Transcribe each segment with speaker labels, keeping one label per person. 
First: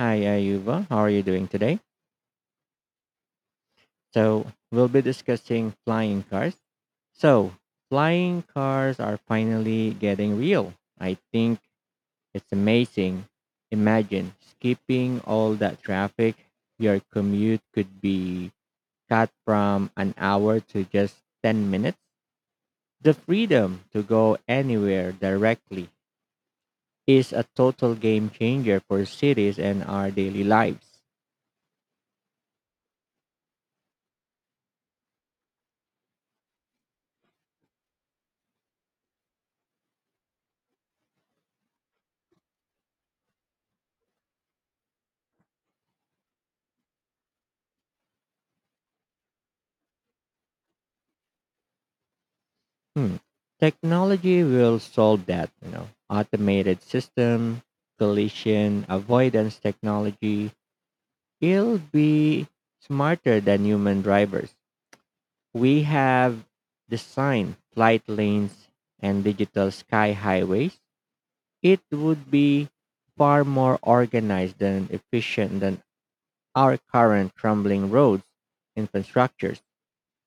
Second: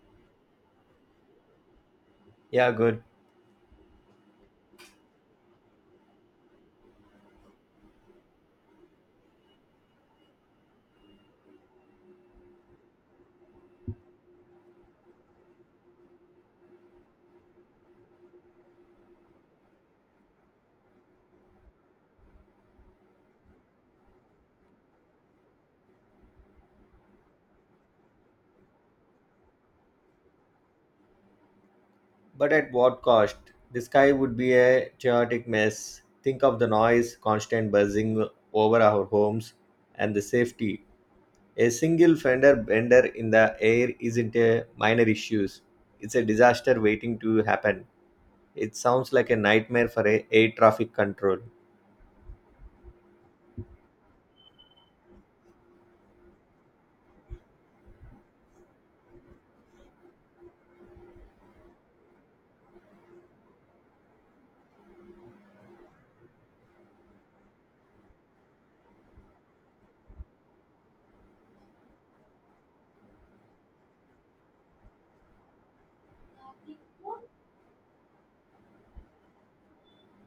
Speaker 1: Hi, Ayuba. How are you doing today?
Speaker 2: Yeah, good.
Speaker 1: So, we'll be discussing flying cars. So, Flying cars are finally getting real. I think it's amazing. Imagine skipping all that traffic. Your commute could be cut from an hour to just 10 minutes. The freedom to go anywhere directly is a total game changer for cities and our daily lives.
Speaker 2: But at what cost? The sky would be a chaotic mess. Think of the noise, constant buzzing over our homes, and the safety. A single fender bender in the air isn't a minor issue. It's a disaster waiting to happen. It sounds like a nightmare for a air traffic control.
Speaker 1: Hmm. Technology will solve that. Automated system, collision avoidance technology, it'll be smarter than human drivers. We have designed flight lanes and digital sky highways. It would be far more organized and efficient than our current crumbling roads infrastructures.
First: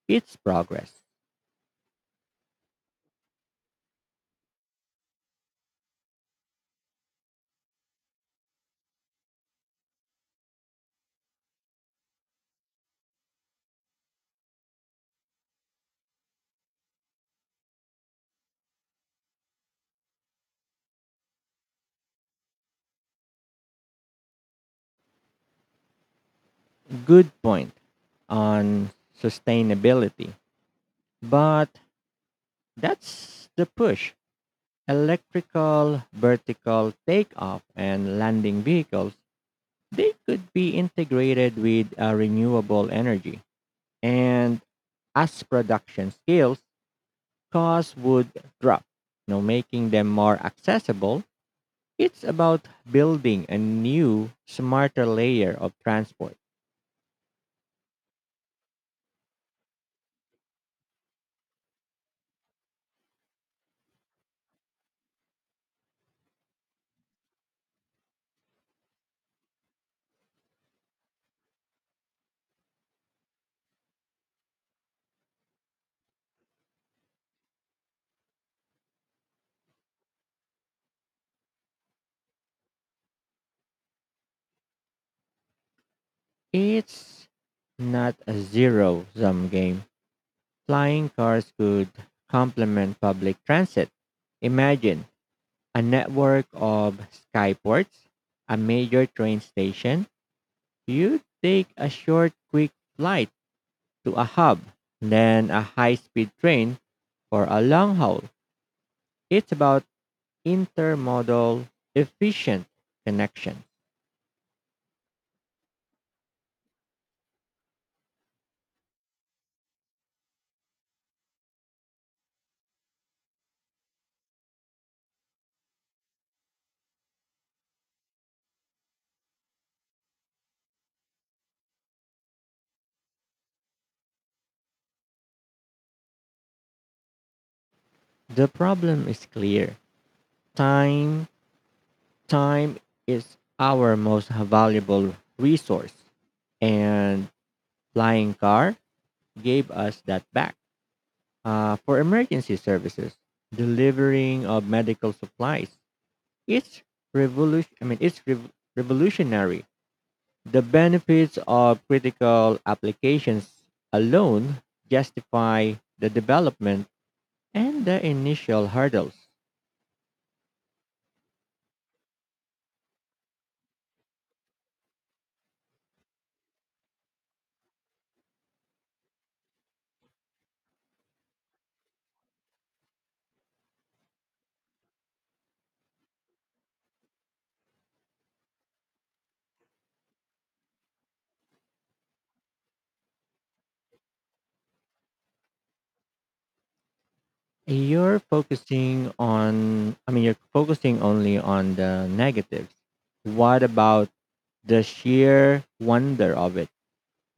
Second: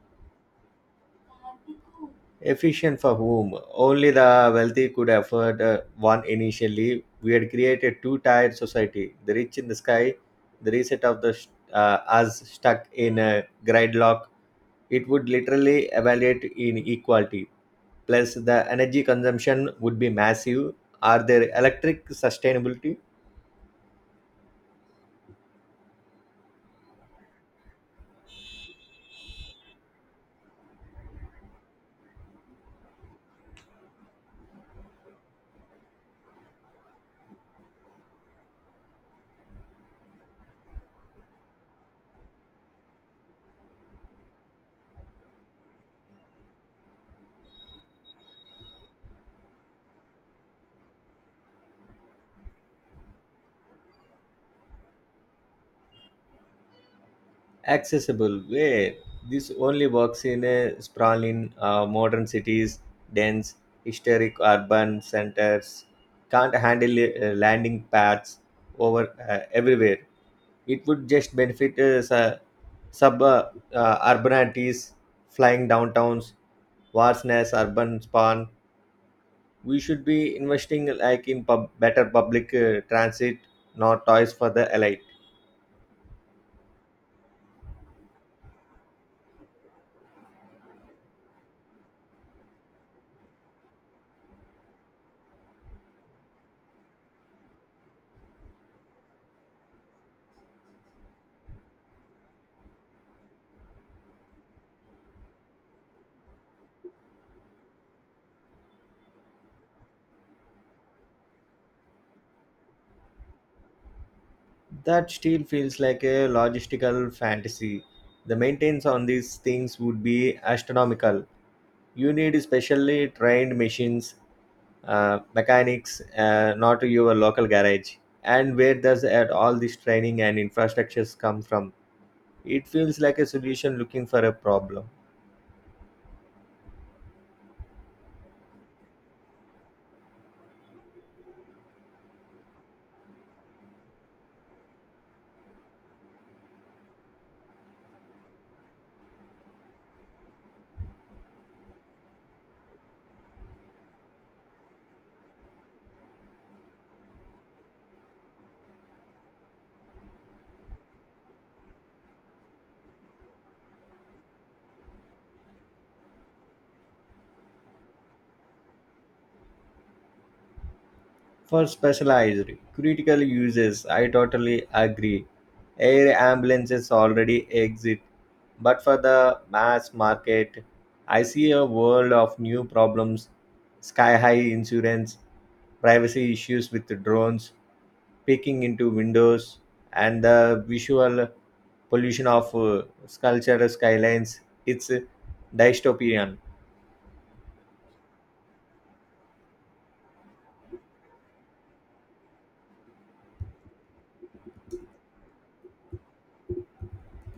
Speaker 1: It's progress.
Speaker 2: Efficient for whom? Only the wealthy could afford one initially. We had created two tiered society the rich in the sky, the reset of the us stuck in a gridlock. It would literally evaluate inequality. Plus, the energy consumption would be massive. Are there electric sustainability?
Speaker 1: Good point on sustainability. But that's the push. Electrical vertical takeoff and landing vehicles, they could be integrated with renewable energy. And as production scales, costs would drop, making them more accessible. It's about building a new, smarter layer of transport.
Speaker 2: Accessible way. This only works in a sprawling modern cities, dense historic urban centers. Can't handle landing pads over everywhere. It would just benefit su- sub urbanities, flying downtowns, vast nest urban spawn. We should be investing like in better public transit, not toys for the elite.
Speaker 1: It's not a zero sum game. Flying cars could complement public transit. Imagine a network of skyports, a major train station. You take a short, quick flight to a hub, then a high speed train for a long haul. It's about intermodal, efficient connection.
Speaker 2: That still feels like a logistical fantasy. The maintenance on these things would be astronomical. You need specially trained machines, mechanics, not your local garage. And where does at all this training and infrastructures come from? It feels like a solution looking for a problem.
Speaker 1: The problem is clear time, time is our most valuable resource, and flying car gave us that back. For emergency services, delivering of medical supplies. It's revolution. Revolutionary. The benefits of critical applications alone justify the development and the initial hurdles.
Speaker 2: For specialized, critical uses, I totally agree. Air ambulances already exist, but for the mass market, I see a world of new problems sky high insurance, privacy issues with the drones, peeking into windows, and the visual pollution of sculpture skylines. It's dystopian.
Speaker 1: You're focusing only on the negatives. What about the sheer wonder of it?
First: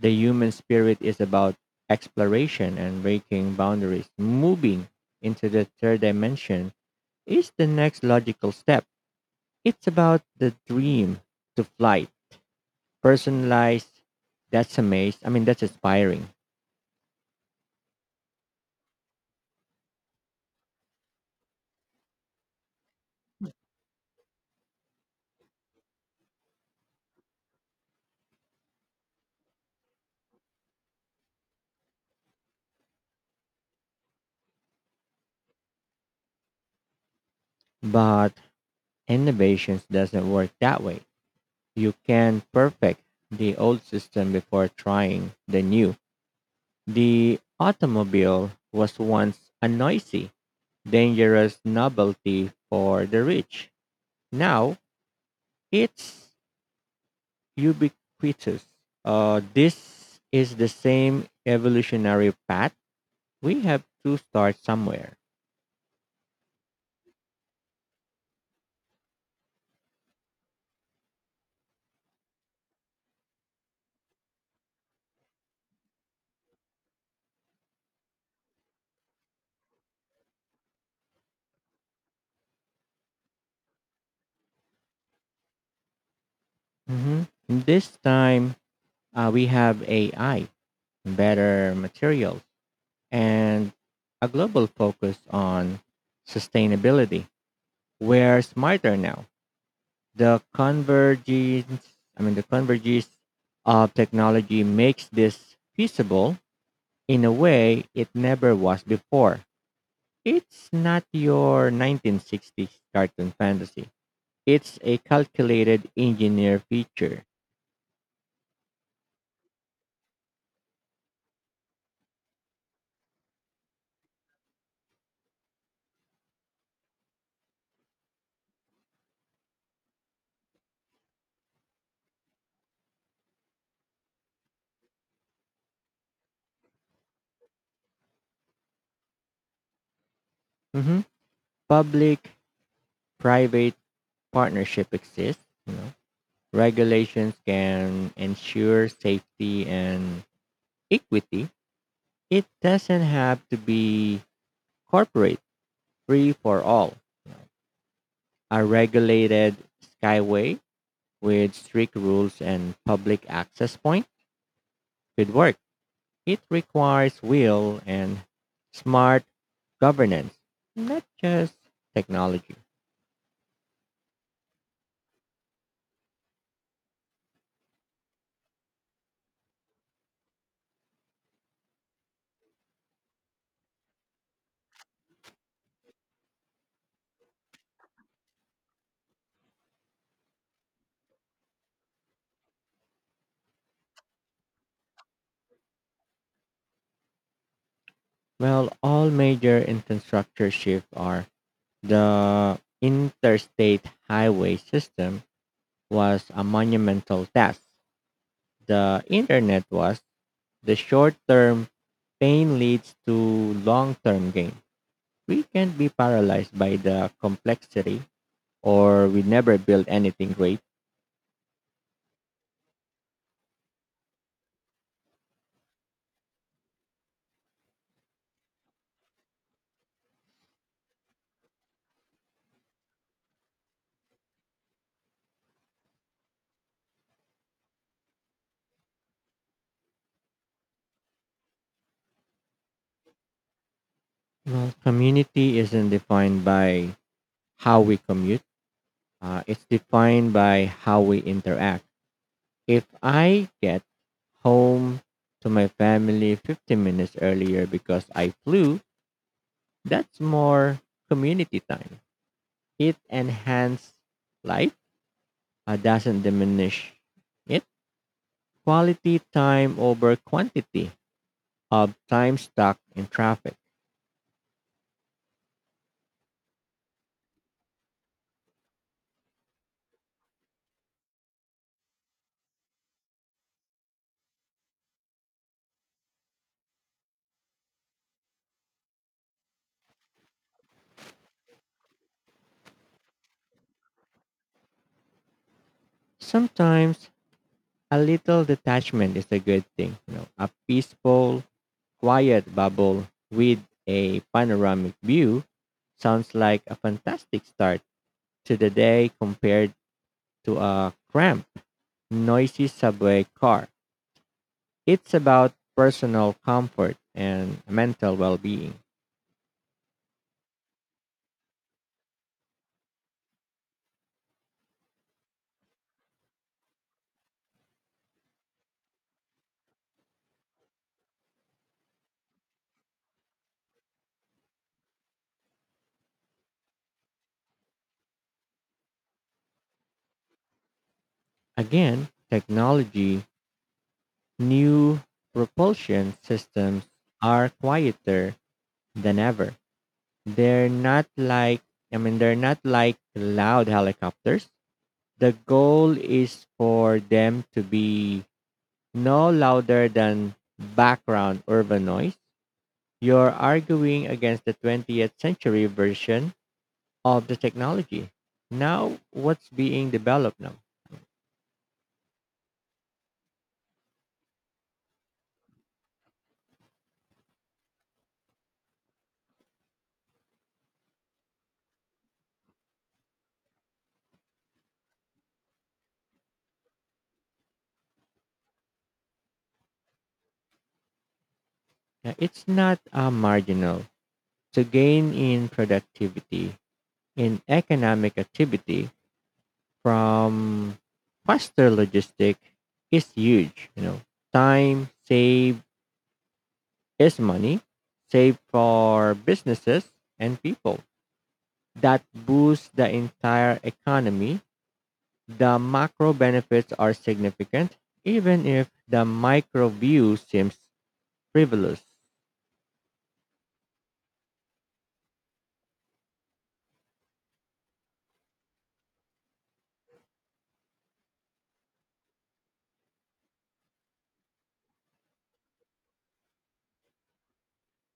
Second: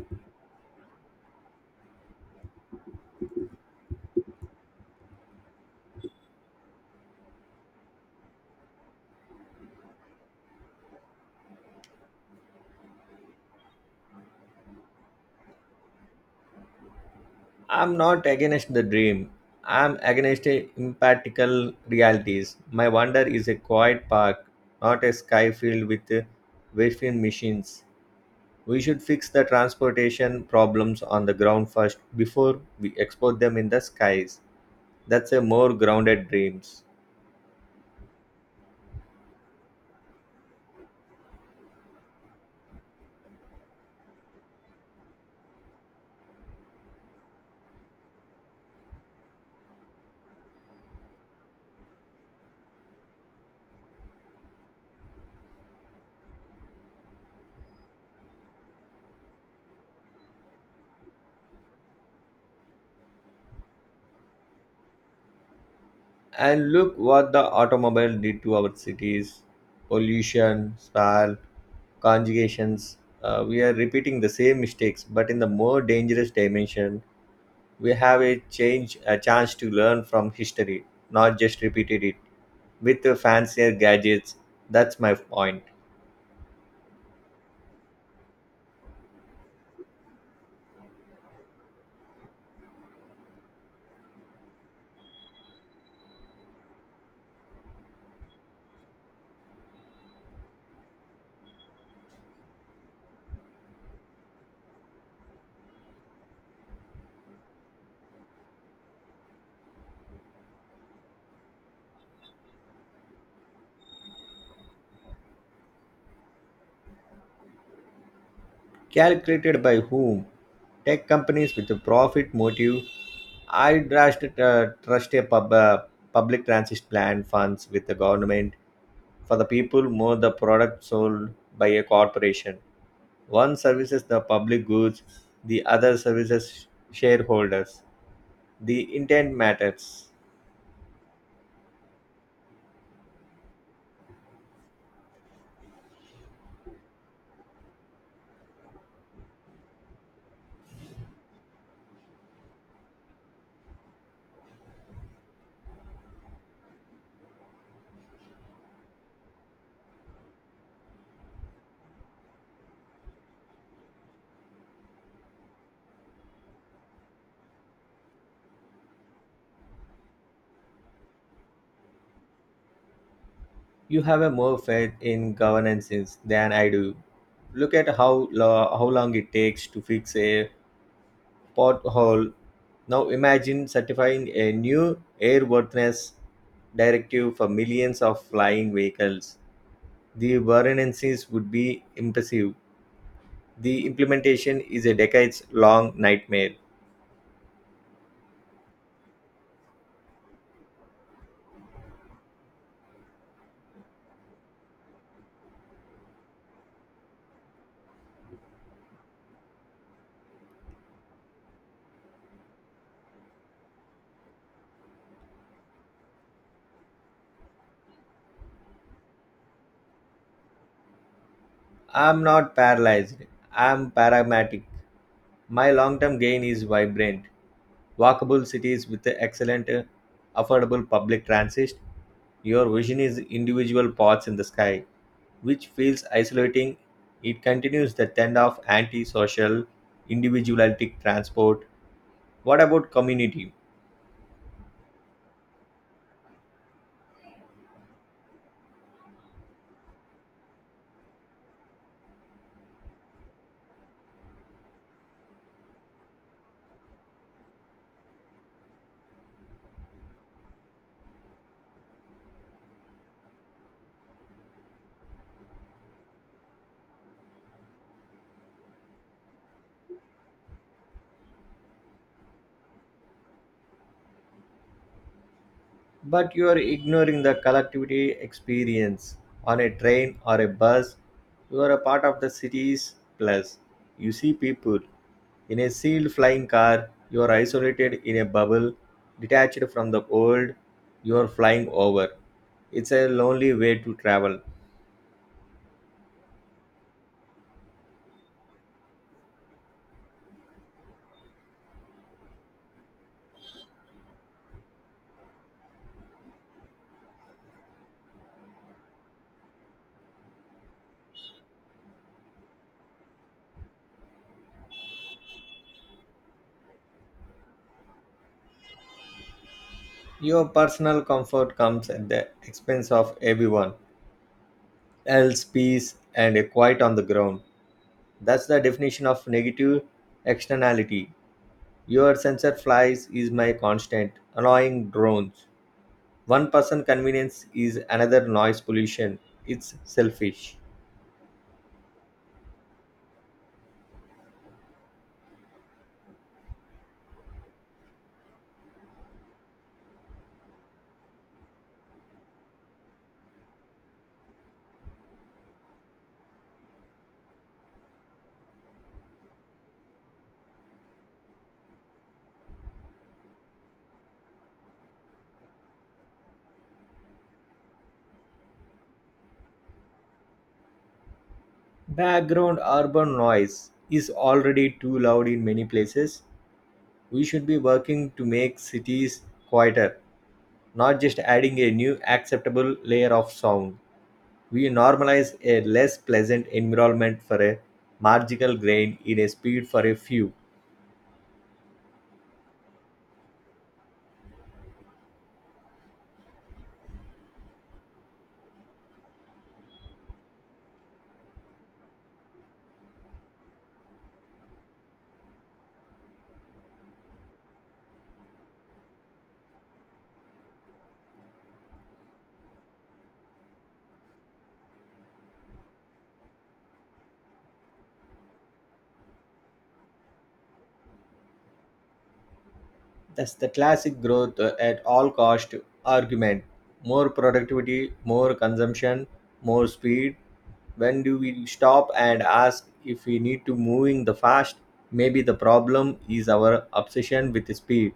Speaker 1: The human spirit is about exploration and breaking boundaries. Moving into the third dimension is the next logical step. It's about the dream to flight. Personalized, that's amazing. That's inspiring.
Speaker 2: I'm not against the dream. I'm against the impractical realities. My wonder is a quiet park, not a sky filled with wayfaring machines. We should fix the transportation problems on the ground first before we export them in the skies. That's a more grounded dreams.
Speaker 1: But innovations doesn't work that way. You can perfect the old system before trying the new. The automobile was once a noisy, dangerous novelty for the rich. Now it's ubiquitous. This is the same evolutionary path. We have to start somewhere.
Speaker 2: And look what the automobile did to our cities. Pollution, stall, conjugations. We are repeating the same mistakes but in the more dangerous dimension. We have a chance to learn from history, not just repeated it with the fancier gadgets. That's my point.
Speaker 1: Mhm. This time we have AI, better materials, and a global focus on sustainability. We're smarter now. The convergence, the convergence of technology makes this feasible in a way it never was before. It's not your 1960s cartoon fantasy. It's a calculated engineer feature.
Speaker 2: Calculated by whom? Tech companies with a profit motive. I trust a public transit plan funds with the government for the people more the product sold by a corporation. One services the public goods, the other services shareholders. The intent matters.
Speaker 1: Mhm. Public private partnership exists. You know. Regulations can ensure safety and equity. It doesn't have to be corporate free for all. A regulated skyway with strict rules and public access point could work. It requires will and smart governance, not just technology.
Speaker 2: You have a more faith in governances than I do. Look at how how long it takes to fix a pothole. Now imagine certifying a new airworthiness directive for millions of flying vehicles. The variances would be impressive. The implementation is a decades long nightmare.
Speaker 1: Well, all major infrastructure shifts are the interstate highway system was a monumental task. The internet was the short term pain leads to long term gain. We can't be paralyzed by the complexity or we never build anything great.
Speaker 2: I'm not paralyzed. I'm pragmatic. My long term gain is vibrant. Walkable cities with excellent, affordable public transit. Your vision is individual pods in the sky, which feels isolating. It continues the trend of anti-social, individualistic transport. What about community?
Speaker 1: Well, community isn't defined by how we commute. It's defined by how we interact. If I get home to my family 15 minutes earlier because I flew, that's more community time. It enhances life, doesn't diminish it. Quality time over quantity of time stuck in traffic.
Speaker 2: But you are ignoring the collectivity experience. On a train or a bus, you are a part of the city's plus. You see people. In a sealed flying car, you are isolated in a bubble, detached from the world you are flying over. It's a lonely way to travel.
Speaker 1: Sometimes a little detachment is a good thing. A peaceful quiet bubble with a panoramic view sounds like a fantastic start to the day compared to a cramped, noisy subway car. It's about personal comfort and mental well being.
Speaker 2: Your personal comfort comes at the expense of everyone else, peace, and a quiet on the ground. That's the definition of negative externality. Your sensor flies is my constant, annoying drones. One person convenience is another noise pollution. It's selfish.
Speaker 1: Again, technology, new propulsion systems are quieter than ever. They're not like, they're not like loud helicopters. The goal is for them to be no louder than background urban noise. You're arguing against the 20th century version of the technology. Now, what's being developed now?
Speaker 2: Background urban noise is already too loud in many places. We should be working to make cities quieter, not just adding a new acceptable layer of sound. We normalize a less pleasant environment for a marginal gain in a speed for a few.
Speaker 1: Now, it's not a marginal. To gain in productivity, in economic activity from faster logistic is huge. Time saved is money, saved for businesses and people. That boosts the entire economy, the macro benefits are significant, even if the micro view seems frivolous.
Speaker 2: That's the classic growth at all cost argument. More productivity, more consumption, more speed. When do we stop and ask if we need to moving the fast? Maybe the problem is our obsession with speed,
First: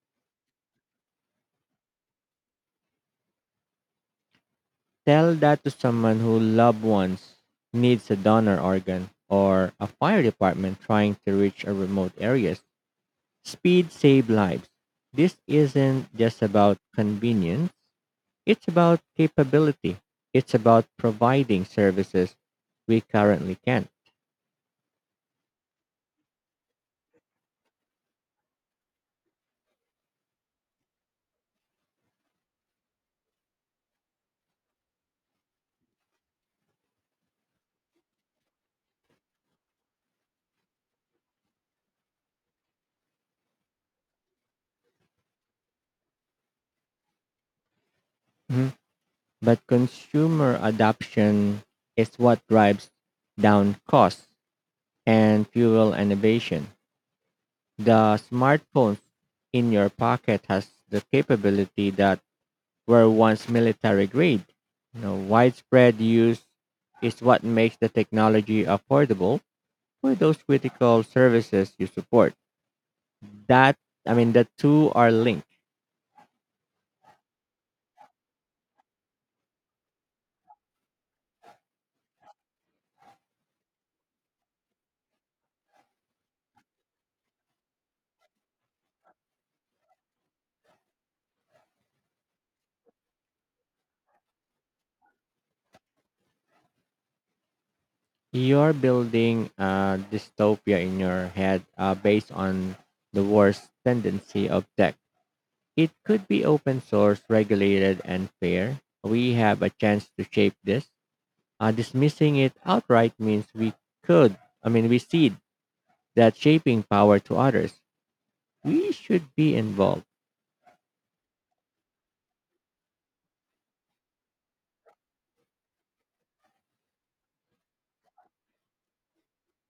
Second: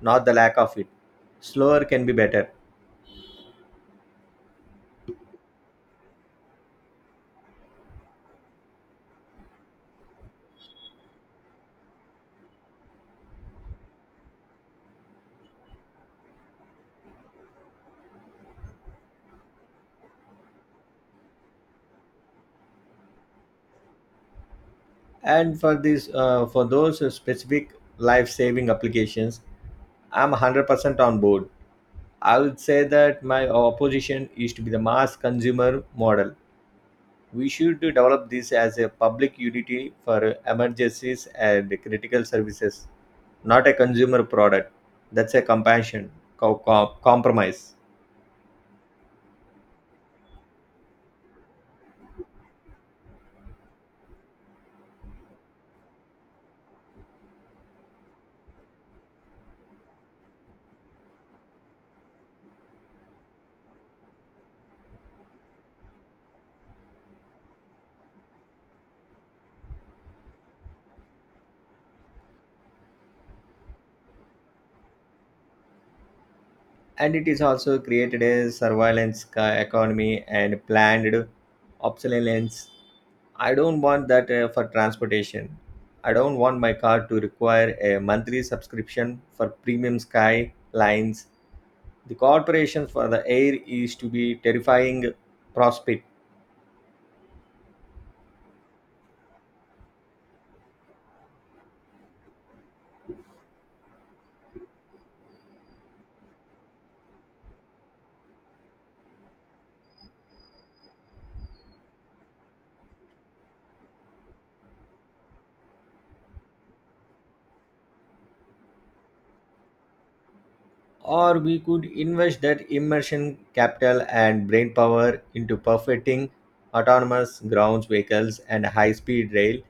Speaker 2: not the lack of it. Slower can be better.
Speaker 1: Tell that to someone who loved ones needs a donor organ or a fire department trying to reach a remote areas. Speed save lives. This isn't just about convenience, it's about capability. It's about providing services we currently can't.
Speaker 2: And for this, for those specific life-saving applications, I'm 100% on board. I would say that my opposition is to be the mass consumer model. We should develop this as a public utility for emergencies and critical services, not a consumer product. That's a compassion compromise.
Speaker 1: But consumer adoption is what drives down costs and fuel innovation. The smartphone in your pocket has the capability that were once military grade. Widespread use is what makes the technology affordable for those critical services you support. That I mean The two are linked.
Speaker 2: And it is also created a surveillance economy and planned obsolescence. I don't want that for transportation. I don't want my car to require a monthly subscription for premium sky lines. The corporations for the air is to be terrifying prospect
Speaker 1: You're building a dystopia in your head based on the worst tendency of tech. It could be open source, regulated, and fair. We have a chance to shape this. Dismissing it outright means we could, I mean, we cede that shaping power to others. We should be involved.
Speaker 2: or we could invest that immersion capital and brain power into perfecting autonomous ground vehicles and high speed rail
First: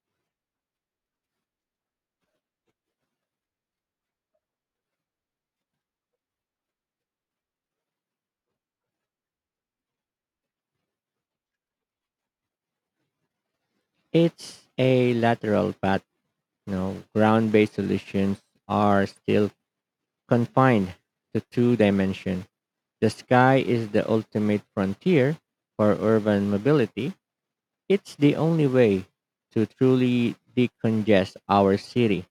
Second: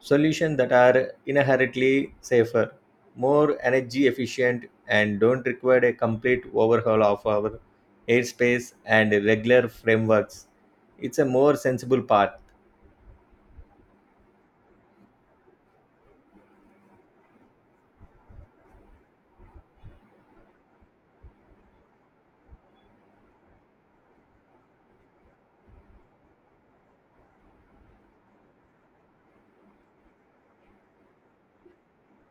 Speaker 2: solutions that are inherently safer, more energy efficient, and don't require a complete overhaul of our airspace and regular frameworks. It's a more sensible path.
Speaker 1: It's a lateral path. Ground-based solutions are still confined to two dimensions. The sky is the ultimate frontier for urban mobility. It's the only way to truly decongest our city.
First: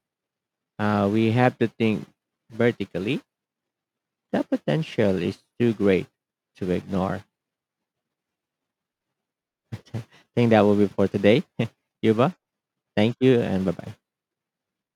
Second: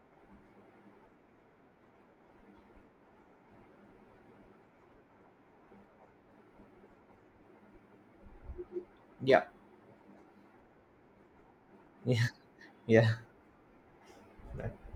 Speaker 1: We have to think vertically. The potential is too great to ignore.
Speaker 2: Yeah.
Speaker 1: I think that will be for today. Yuba, thank
Speaker 2: Yeah.
Speaker 1: you and bye bye.
Speaker 2: Yeah.